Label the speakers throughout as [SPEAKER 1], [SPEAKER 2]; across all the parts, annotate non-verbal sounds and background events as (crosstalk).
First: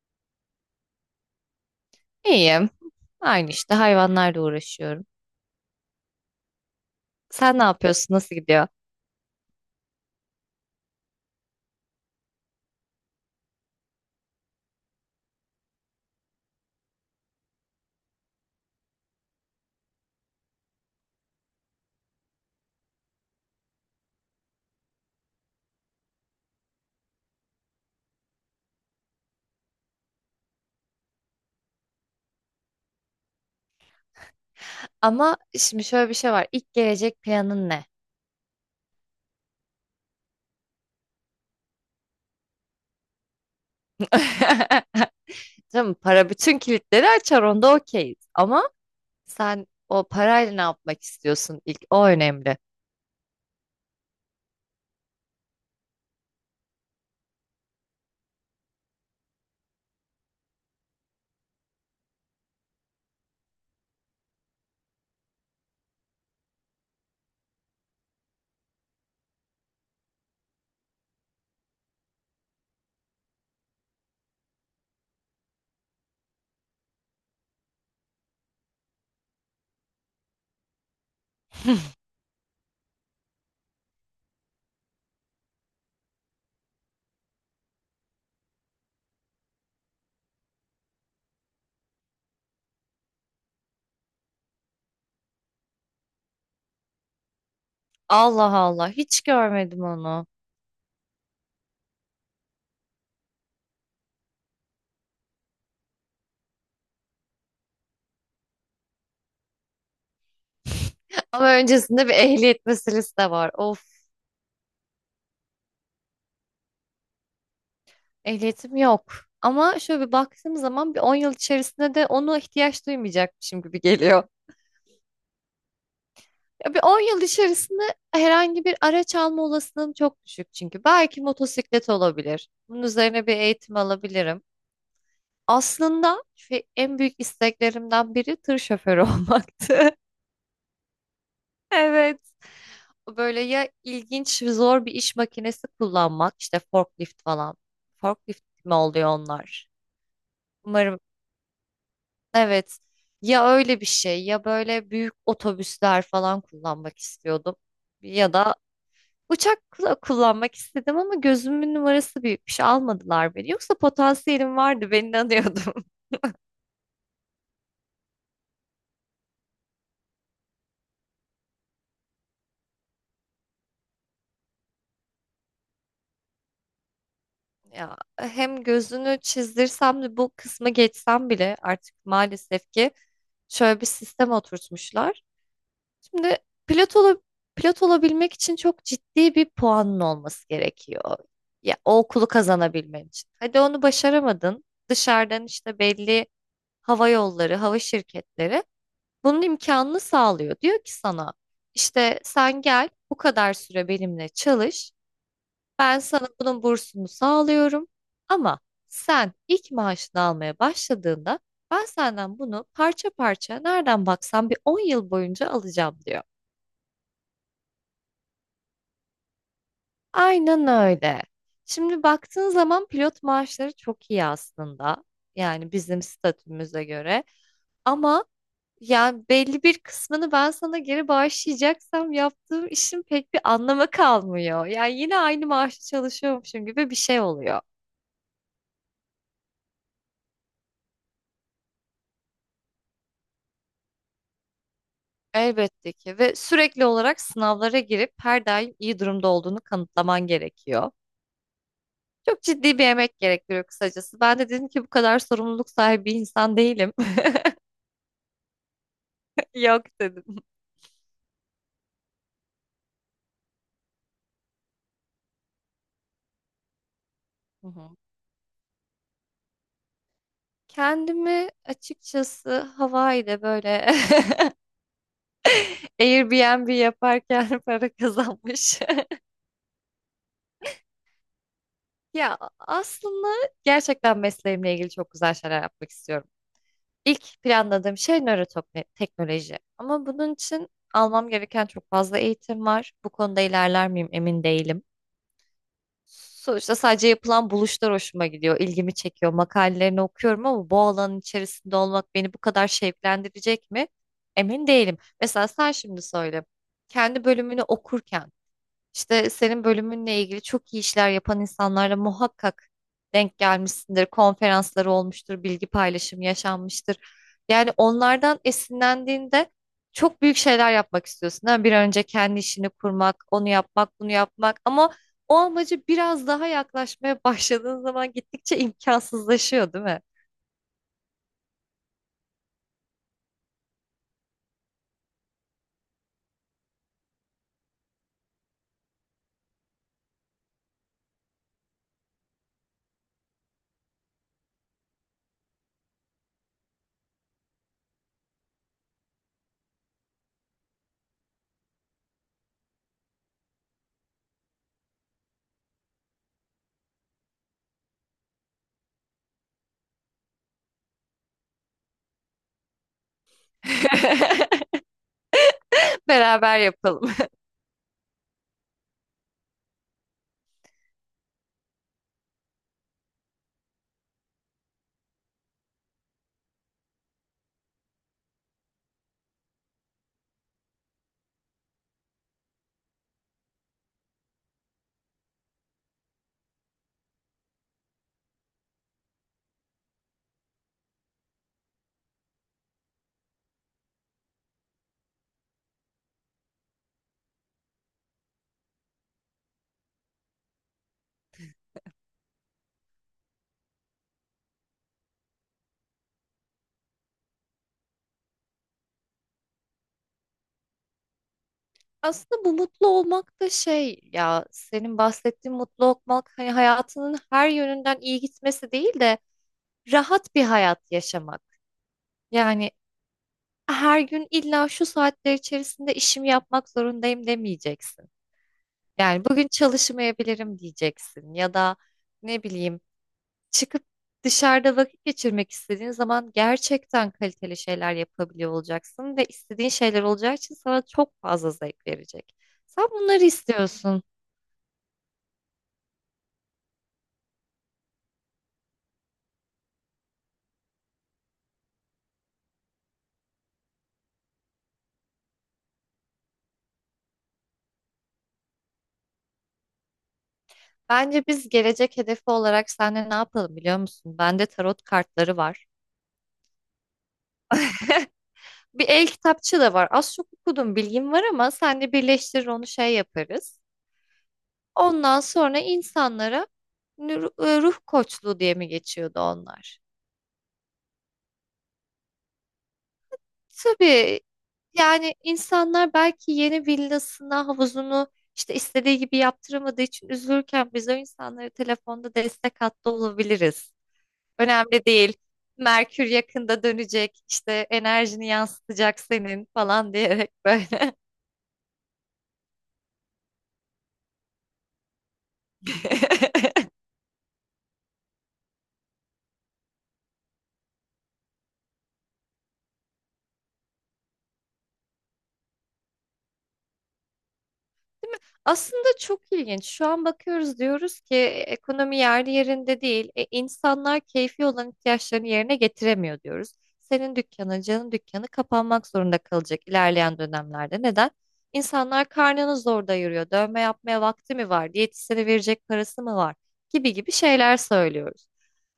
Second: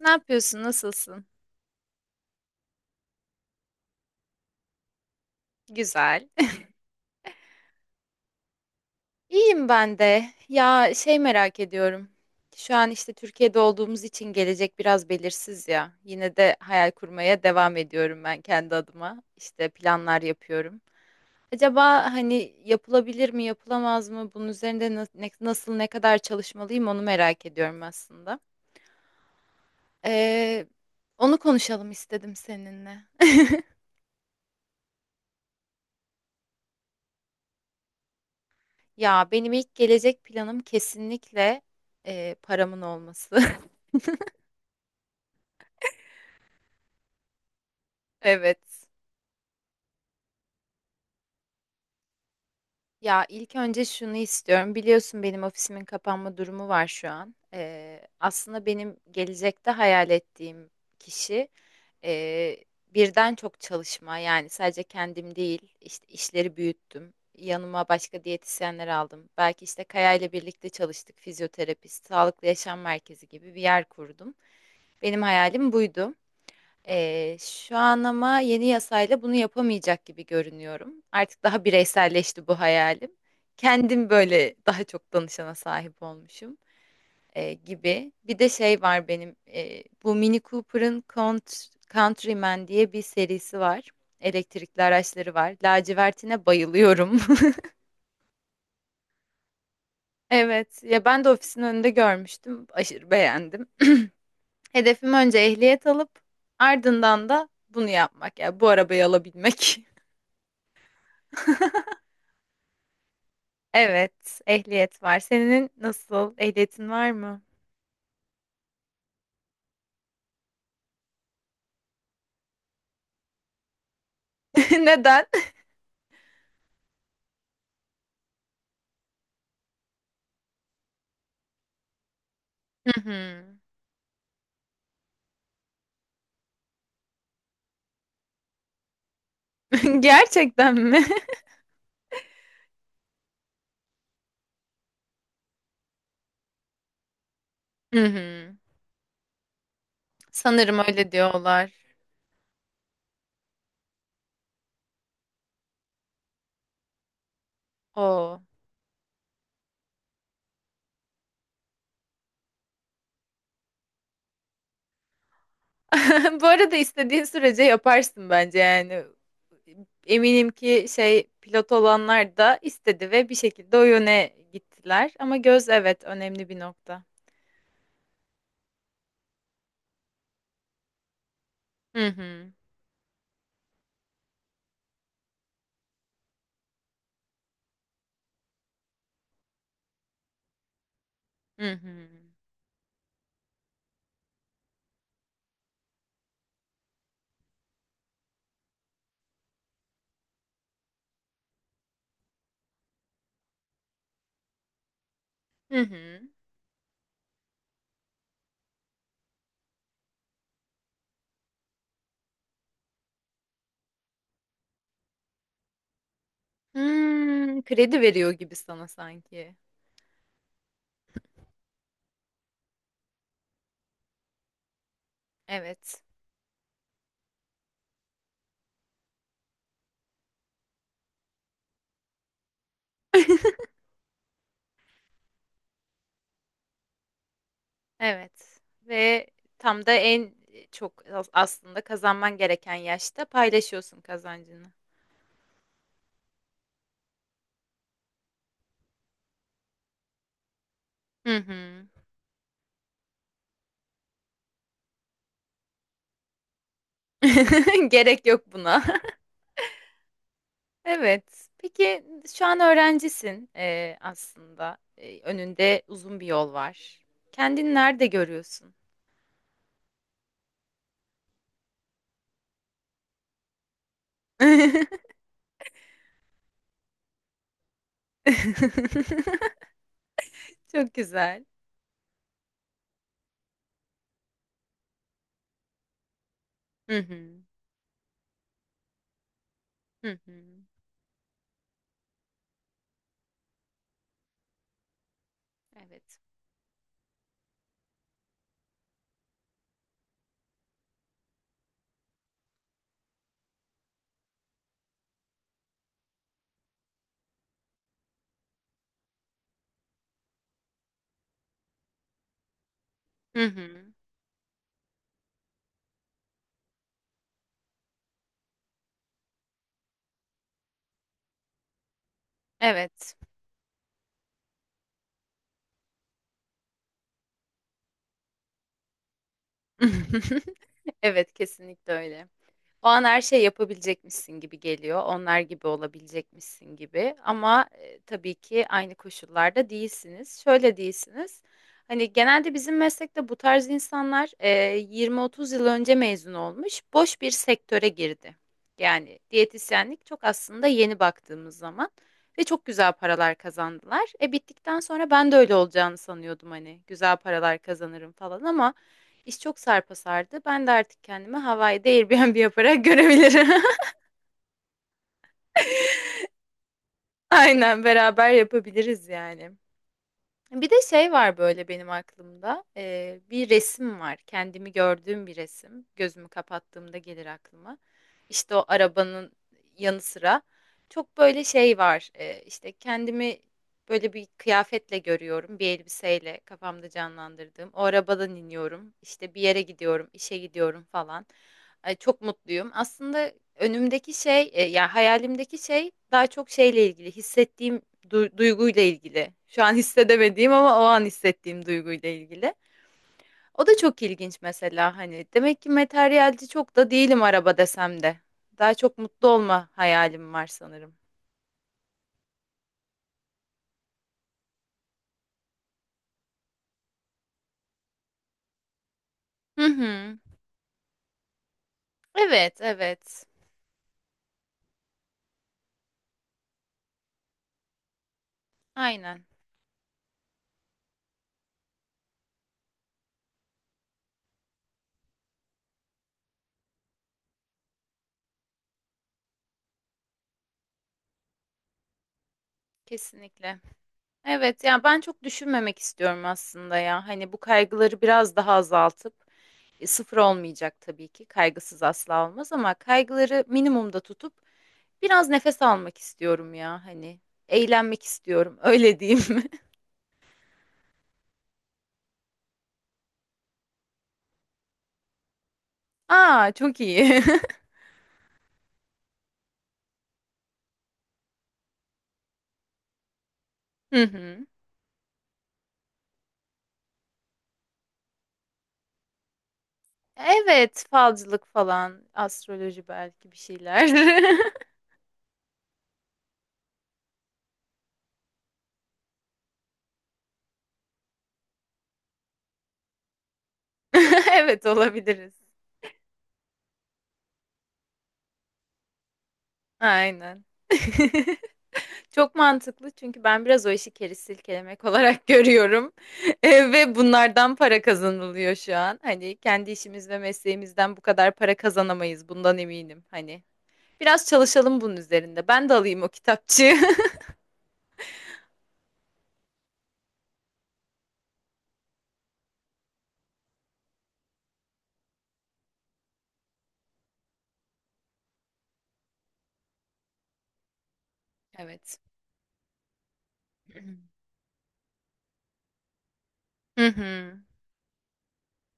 [SPEAKER 1] Ne yapıyorsun? Nasılsın?
[SPEAKER 2] İyiyim. Aynı işte hayvanlarla uğraşıyorum.
[SPEAKER 1] Güzel.
[SPEAKER 2] Sen ne yapıyorsun? Nasıl gidiyor?
[SPEAKER 1] (laughs) İyiyim ben de. Ya merak ediyorum. Şu an işte Türkiye'de olduğumuz için gelecek biraz belirsiz ya. Yine de hayal kurmaya devam ediyorum ben kendi adıma. İşte planlar yapıyorum. Acaba hani yapılabilir mi, yapılamaz mı? Bunun üzerinde nasıl, ne kadar çalışmalıyım onu merak ediyorum aslında. Ee, Onu konuşalım istedim seninle.
[SPEAKER 2] Ama şimdi şöyle bir şey var. İlk gelecek planın ne?
[SPEAKER 1] Ya benim ilk gelecek planım kesinlikle paramın olması. (laughs)
[SPEAKER 2] (laughs) Tamam, para bütün kilitleri açar onda okeyiz.
[SPEAKER 1] Evet.
[SPEAKER 2] Ama sen o parayla ne yapmak istiyorsun ilk? O önemli.
[SPEAKER 1] Ya ilk önce şunu istiyorum. Biliyorsun benim ofisimin kapanma durumu var şu an. Aslında benim gelecekte hayal ettiğim kişi e, birden çok çalışma. Yani sadece kendim değil, işte işleri büyüttüm. Yanıma başka diyetisyenler aldım. Belki işte Kaya ile birlikte çalıştık. Fizyoterapist, sağlıklı yaşam merkezi gibi bir yer kurdum. Benim hayalim buydu. Şu an ama yeni yasayla bunu yapamayacak gibi görünüyorum. Artık daha
[SPEAKER 2] (laughs)
[SPEAKER 1] bireyselleşti bu hayalim. Kendim böyle daha çok danışana sahip olmuşum gibi. Bir de şey var benim bu Mini Cooper'ın Countryman diye bir serisi var. Elektrikli araçları var. Lacivertine bayılıyorum. (laughs)
[SPEAKER 2] Allah Allah hiç görmedim onu.
[SPEAKER 1] Evet, ya ben de ofisin önünde görmüştüm. Aşırı beğendim. (clears throat) Hedefim önce ehliyet alıp ardından da bunu yapmak. Yani bu arabayı alabilmek. (laughs)
[SPEAKER 2] Ama öncesinde bir ehliyet meselesi de var. Of,
[SPEAKER 1] Evet, ehliyet var. Senin nasıl? Ehliyetin var mı?
[SPEAKER 2] ehliyetim yok. Ama şöyle bir baktığım zaman bir 10 yıl içerisinde de onu ihtiyaç duymayacakmışım gibi geliyor.
[SPEAKER 1] (laughs) Neden?
[SPEAKER 2] Ya bir 10 yıl içerisinde herhangi bir araç alma olasılığım çok düşük çünkü. Belki motosiklet olabilir. Bunun
[SPEAKER 1] Hı
[SPEAKER 2] üzerine bir
[SPEAKER 1] hı.
[SPEAKER 2] eğitim alabilirim. Aslında şu en büyük isteklerimden biri tır şoförü (laughs) olmaktı.
[SPEAKER 1] (laughs) Gerçekten mi?
[SPEAKER 2] Evet. Böyle ya ilginç, zor bir iş makinesi kullanmak, işte forklift falan.
[SPEAKER 1] Hı
[SPEAKER 2] Forklift
[SPEAKER 1] hı.
[SPEAKER 2] mi oluyor onlar?
[SPEAKER 1] Sanırım
[SPEAKER 2] Umarım.
[SPEAKER 1] öyle diyorlar.
[SPEAKER 2] Evet. Ya öyle bir şey ya böyle büyük otobüsler falan kullanmak istiyordum. Ya
[SPEAKER 1] Oo.
[SPEAKER 2] da uçakla kullanmak istedim ama gözümün numarası büyükmüş. Almadılar beni. Yoksa potansiyelim vardı. Ben inanıyordum. (laughs)
[SPEAKER 1] (laughs) Bu arada istediğin sürece yaparsın bence yani. Eminim ki şey pilot olanlar da istedi ve bir şekilde o yöne gittiler. Ama göz evet önemli bir nokta.
[SPEAKER 2] Ya hem gözünü çizdirsem de bu kısmı geçsem bile artık
[SPEAKER 1] Hı hı.
[SPEAKER 2] maalesef ki şöyle bir sistem oturtmuşlar. Şimdi pilot ola, pilot olabilmek için çok ciddi bir puanın olması gerekiyor.
[SPEAKER 1] Hı
[SPEAKER 2] Ya o
[SPEAKER 1] hı.
[SPEAKER 2] okulu kazanabilmen için. Hadi onu başaramadın. Dışarıdan işte belli hava yolları, hava şirketleri bunun imkanını sağlıyor. Diyor ki sana işte sen gel bu kadar süre benimle çalış.
[SPEAKER 1] Hı
[SPEAKER 2] Ben
[SPEAKER 1] hı.
[SPEAKER 2] sana bunun bursunu sağlıyorum. Ama sen ilk maaşını almaya başladığında ben senden bunu parça parça nereden baksan bir 10 yıl boyunca alacağım diyor.
[SPEAKER 1] Hmm, kredi veriyor gibi sana sanki.
[SPEAKER 2] Aynen öyle. Şimdi baktığın zaman pilot maaşları çok iyi aslında. Yani
[SPEAKER 1] Evet.
[SPEAKER 2] bizim statümüze göre. Ama yani belli bir kısmını ben sana geri bağışlayacaksam yaptığım işin
[SPEAKER 1] (laughs)
[SPEAKER 2] pek bir anlamı kalmıyor. Yani yine aynı maaşı çalışıyormuşum gibi bir şey oluyor.
[SPEAKER 1] Evet ve tam da en çok aslında kazanman gereken yaşta paylaşıyorsun kazancını.
[SPEAKER 2] Elbette ki ve sürekli olarak sınavlara girip her daim iyi durumda olduğunu kanıtlaman gerekiyor.
[SPEAKER 1] Hı hı.
[SPEAKER 2] Çok ciddi bir emek gerektiriyor kısacası. Ben de dedim ki bu kadar sorumluluk sahibi bir insan değilim.
[SPEAKER 1] (laughs) Gerek yok buna. (laughs)
[SPEAKER 2] (laughs) Yok dedim.
[SPEAKER 1] Evet. Peki şu an öğrencisin aslında. Önünde uzun bir yol var.
[SPEAKER 2] Hı
[SPEAKER 1] Kendini
[SPEAKER 2] hı.
[SPEAKER 1] nerede görüyorsun?
[SPEAKER 2] Kendimi açıkçası Hawaii'de böyle (laughs) Airbnb yaparken (laughs) para kazanmış. (laughs)
[SPEAKER 1] (laughs) Çok güzel.
[SPEAKER 2] Ya aslında gerçekten mesleğimle ilgili çok güzel şeyler yapmak istiyorum.
[SPEAKER 1] Hı hı.
[SPEAKER 2] İlk planladığım şey nöroteknoloji. Ama
[SPEAKER 1] Hı
[SPEAKER 2] bunun
[SPEAKER 1] hı.
[SPEAKER 2] için almam gereken çok fazla eğitim var. Bu konuda ilerler miyim emin değilim.
[SPEAKER 1] Evet.
[SPEAKER 2] Sonuçta sadece yapılan buluşlar hoşuma gidiyor, ilgimi çekiyor. Makalelerini okuyorum ama bu alanın içerisinde olmak beni bu kadar şevklendirecek mi? Emin değilim. Mesela sen şimdi söyle. Kendi bölümünü okurken işte senin bölümünle ilgili çok iyi işler yapan insanlarla muhakkak denk
[SPEAKER 1] Hı hı.
[SPEAKER 2] gelmişsindir. Konferansları olmuştur, bilgi paylaşımı yaşanmıştır. Yani onlardan esinlendiğinde çok büyük şeyler yapmak istiyorsun, değil mi? Bir an önce kendi işini
[SPEAKER 1] Evet.
[SPEAKER 2] kurmak, onu yapmak, bunu yapmak ama o amacı biraz daha yaklaşmaya (laughs) başladığın zaman gittikçe imkansızlaşıyor, değil mi?
[SPEAKER 1] (laughs) Evet, kesinlikle öyle. O an her şey yapabilecekmişsin gibi geliyor. Onlar gibi olabilecekmişsin gibi. Ama tabii ki aynı koşullarda değilsiniz. Şöyle değilsiniz. Hani genelde bizim meslekte bu tarz insanlar 20-30 yıl önce mezun olmuş, boş bir sektöre girdi. Yani diyetisyenlik çok aslında yeni baktığımız zaman ve çok güzel paralar kazandılar. E bittikten sonra ben de öyle olacağını sanıyordum hani güzel paralar kazanırım falan ama. İş çok sarpa sardı. Ben de artık kendimi Hawaii'de Airbnb yaparak görebilirim.
[SPEAKER 2] (laughs)
[SPEAKER 1] (laughs)
[SPEAKER 2] Beraber yapalım.
[SPEAKER 1] Aynen beraber yapabiliriz yani. Bir de şey var böyle benim aklımda. Bir resim var. Kendimi gördüğüm bir resim. Gözümü kapattığımda gelir aklıma. İşte o arabanın yanı sıra çok böyle şey var. İşte kendimi böyle bir kıyafetle görüyorum. Bir elbiseyle kafamda canlandırdığım. O arabadan iniyorum. İşte bir yere gidiyorum, işe gidiyorum falan. Ay, çok mutluyum. Aslında önümdeki şey, yani hayalimdeki şey daha çok şeyle ilgili, hissettiğim duyguyla ilgili. Şu an (laughs) hissedemediğim ama o an hissettiğim duyguyla ilgili. O da çok ilginç mesela hani demek ki materyalci çok da değilim araba desem de. Daha çok mutlu olma hayalim var sanırım.
[SPEAKER 2] Aslında bu mutlu olmak da şey, ya senin bahsettiğin mutlu olmak hani hayatının her yönünden iyi gitmesi değil de
[SPEAKER 1] Hı hı.
[SPEAKER 2] rahat bir hayat yaşamak.
[SPEAKER 1] Evet,
[SPEAKER 2] Yani
[SPEAKER 1] evet.
[SPEAKER 2] her gün illa şu saatler içerisinde işimi yapmak zorundayım demeyeceksin.
[SPEAKER 1] Aynen.
[SPEAKER 2] Yani bugün çalışmayabilirim diyeceksin ya da ne bileyim çıkıp dışarıda vakit geçirmek istediğin zaman gerçekten kaliteli şeyler yapabiliyor olacaksın ve istediğin şeyler olacağı için sana çok fazla zevk verecek. Sen bunları
[SPEAKER 1] Kesinlikle.
[SPEAKER 2] istiyorsun.
[SPEAKER 1] Evet yani ben çok düşünmemek istiyorum aslında ya. Hani bu kaygıları biraz daha azaltıp sıfır olmayacak tabii ki. Kaygısız asla olmaz ama kaygıları minimumda tutup biraz nefes almak istiyorum ya hani. Eğlenmek istiyorum öyle diyeyim (laughs) mi?
[SPEAKER 2] Bence biz gelecek hedefi olarak seninle ne yapalım biliyor musun? Bende tarot kartları var.
[SPEAKER 1] Aa çok iyi. (laughs)
[SPEAKER 2] Bir el kitapçı da var. Az çok okudum, bilgim var ama seninle birleştirir onu şey yaparız.
[SPEAKER 1] Hı hı.
[SPEAKER 2] Ondan sonra insanlara nü- ruh koçluğu diye mi geçiyordu onlar?
[SPEAKER 1] Evet falcılık falan, astroloji belki bir şeyler.
[SPEAKER 2] Tabii
[SPEAKER 1] (laughs)
[SPEAKER 2] yani insanlar belki yeni villasına havuzunu işte istediği gibi yaptıramadığı için üzülürken biz o insanlara telefonda destek hattı olabiliriz.
[SPEAKER 1] Evet
[SPEAKER 2] Önemli değil.
[SPEAKER 1] olabiliriz.
[SPEAKER 2] Merkür yakında dönecek, işte enerjini yansıtacak senin falan diyerek
[SPEAKER 1] Aynen.
[SPEAKER 2] böyle.
[SPEAKER 1] (laughs) Çok mantıklı çünkü ben biraz o işi keri silkelemek olarak (laughs) görüyorum.
[SPEAKER 2] (laughs)
[SPEAKER 1] Ve bunlardan para kazanılıyor şu an. Hani kendi işimiz ve mesleğimizden bu kadar para kazanamayız bundan eminim. Hani biraz çalışalım bunun üzerinde. Ben de alayım o kitapçığı. (laughs)
[SPEAKER 2] Aslında çok ilginç. Şu an bakıyoruz diyoruz ki: "E, ekonomi yerli yerinde değil. E, insanlar keyfi olan ihtiyaçlarını yerine getiremiyor," diyoruz. Senin dükkanın, canın dükkanı kapanmak zorunda kalacak ilerleyen dönemlerde. Neden?
[SPEAKER 1] Evet.
[SPEAKER 2] İnsanlar karnını zor doyuruyor. Dövme yapmaya
[SPEAKER 1] (clears throat)
[SPEAKER 2] vakti mi var? Diyetisyene verecek parası mı var?
[SPEAKER 1] Hı
[SPEAKER 2] Gibi gibi
[SPEAKER 1] hı.
[SPEAKER 2] şeyler söylüyoruz.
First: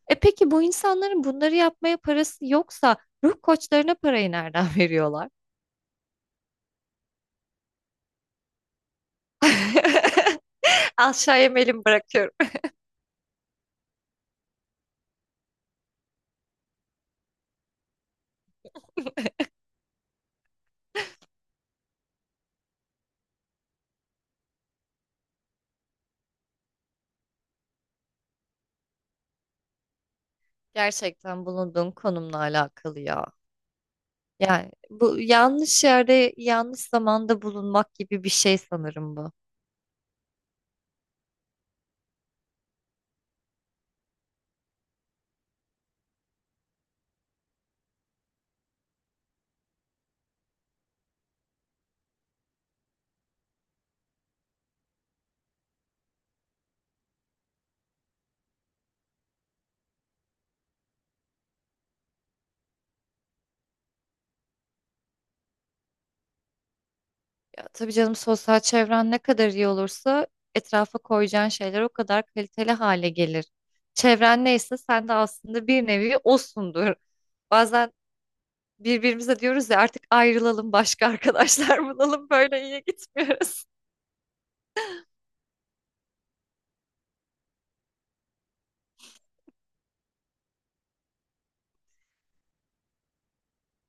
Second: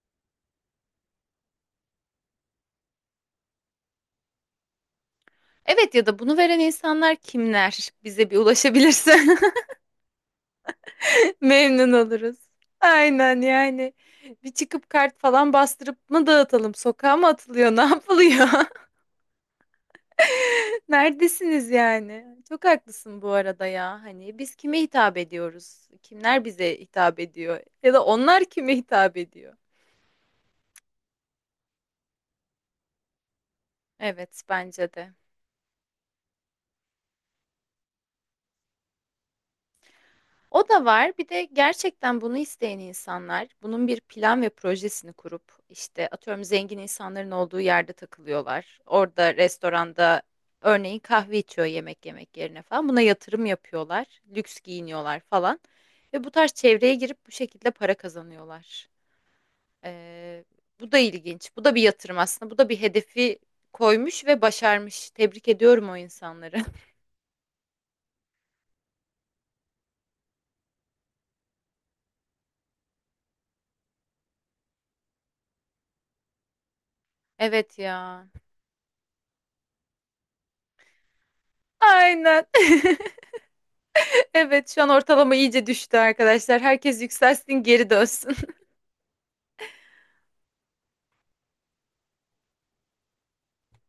[SPEAKER 2] E peki bu insanların bunları yapmaya parası yoksa ruh koçlarına parayı nereden veriyorlar?
[SPEAKER 1] Evet ya da bunu veren insanlar kimler? Bize bir ulaşabilirse
[SPEAKER 2] (laughs)
[SPEAKER 1] (laughs)
[SPEAKER 2] Aşağıya melim
[SPEAKER 1] memnun
[SPEAKER 2] bırakıyorum.
[SPEAKER 1] oluruz. Aynen yani. Bir çıkıp kart falan bastırıp mı dağıtalım? Sokağa mı atılıyor? (laughs) Ne yapılıyor?
[SPEAKER 2] (laughs)
[SPEAKER 1] Neredesiniz yani? Çok haklısın bu arada ya. Hani biz kime hitap ediyoruz? Kimler bize hitap ediyor? Ya da onlar kime hitap ediyor?
[SPEAKER 2] Gerçekten bulunduğun konumla alakalı ya.
[SPEAKER 1] Evet,
[SPEAKER 2] Yani
[SPEAKER 1] bence de.
[SPEAKER 2] bu yanlış yerde yanlış zamanda bulunmak gibi bir şey sanırım bu.
[SPEAKER 1] O da var. Bir de gerçekten bunu isteyen insanlar bunun bir plan ve projesini kurup işte atıyorum zengin insanların olduğu yerde takılıyorlar. Orada restoranda örneğin kahve içiyor yemek yemek yerine falan. Buna yatırım yapıyorlar. Lüks giyiniyorlar falan. Ve bu tarz çevreye girip bu şekilde para kazanıyorlar. Ee, Bu da ilginç. Bu da bir yatırım aslında. Bu da bir hedefi koymuş ve başarmış. Tebrik ediyorum o insanları. (laughs)
[SPEAKER 2] Ya tabii canım, sosyal çevren ne kadar iyi olursa etrafa koyacağın şeyler o kadar kaliteli hale gelir. Çevren neyse sen de aslında bir nevi osundur.
[SPEAKER 1] Evet
[SPEAKER 2] Bazen
[SPEAKER 1] ya.
[SPEAKER 2] birbirimize diyoruz ya artık ayrılalım, başka (laughs) arkadaşlar bulalım,
[SPEAKER 1] Aynen.
[SPEAKER 2] böyle iyi
[SPEAKER 1] (laughs)
[SPEAKER 2] gitmiyoruz.
[SPEAKER 1] Evet şu an ortalama iyice düştü arkadaşlar. Herkes yükselsin geri dönsün.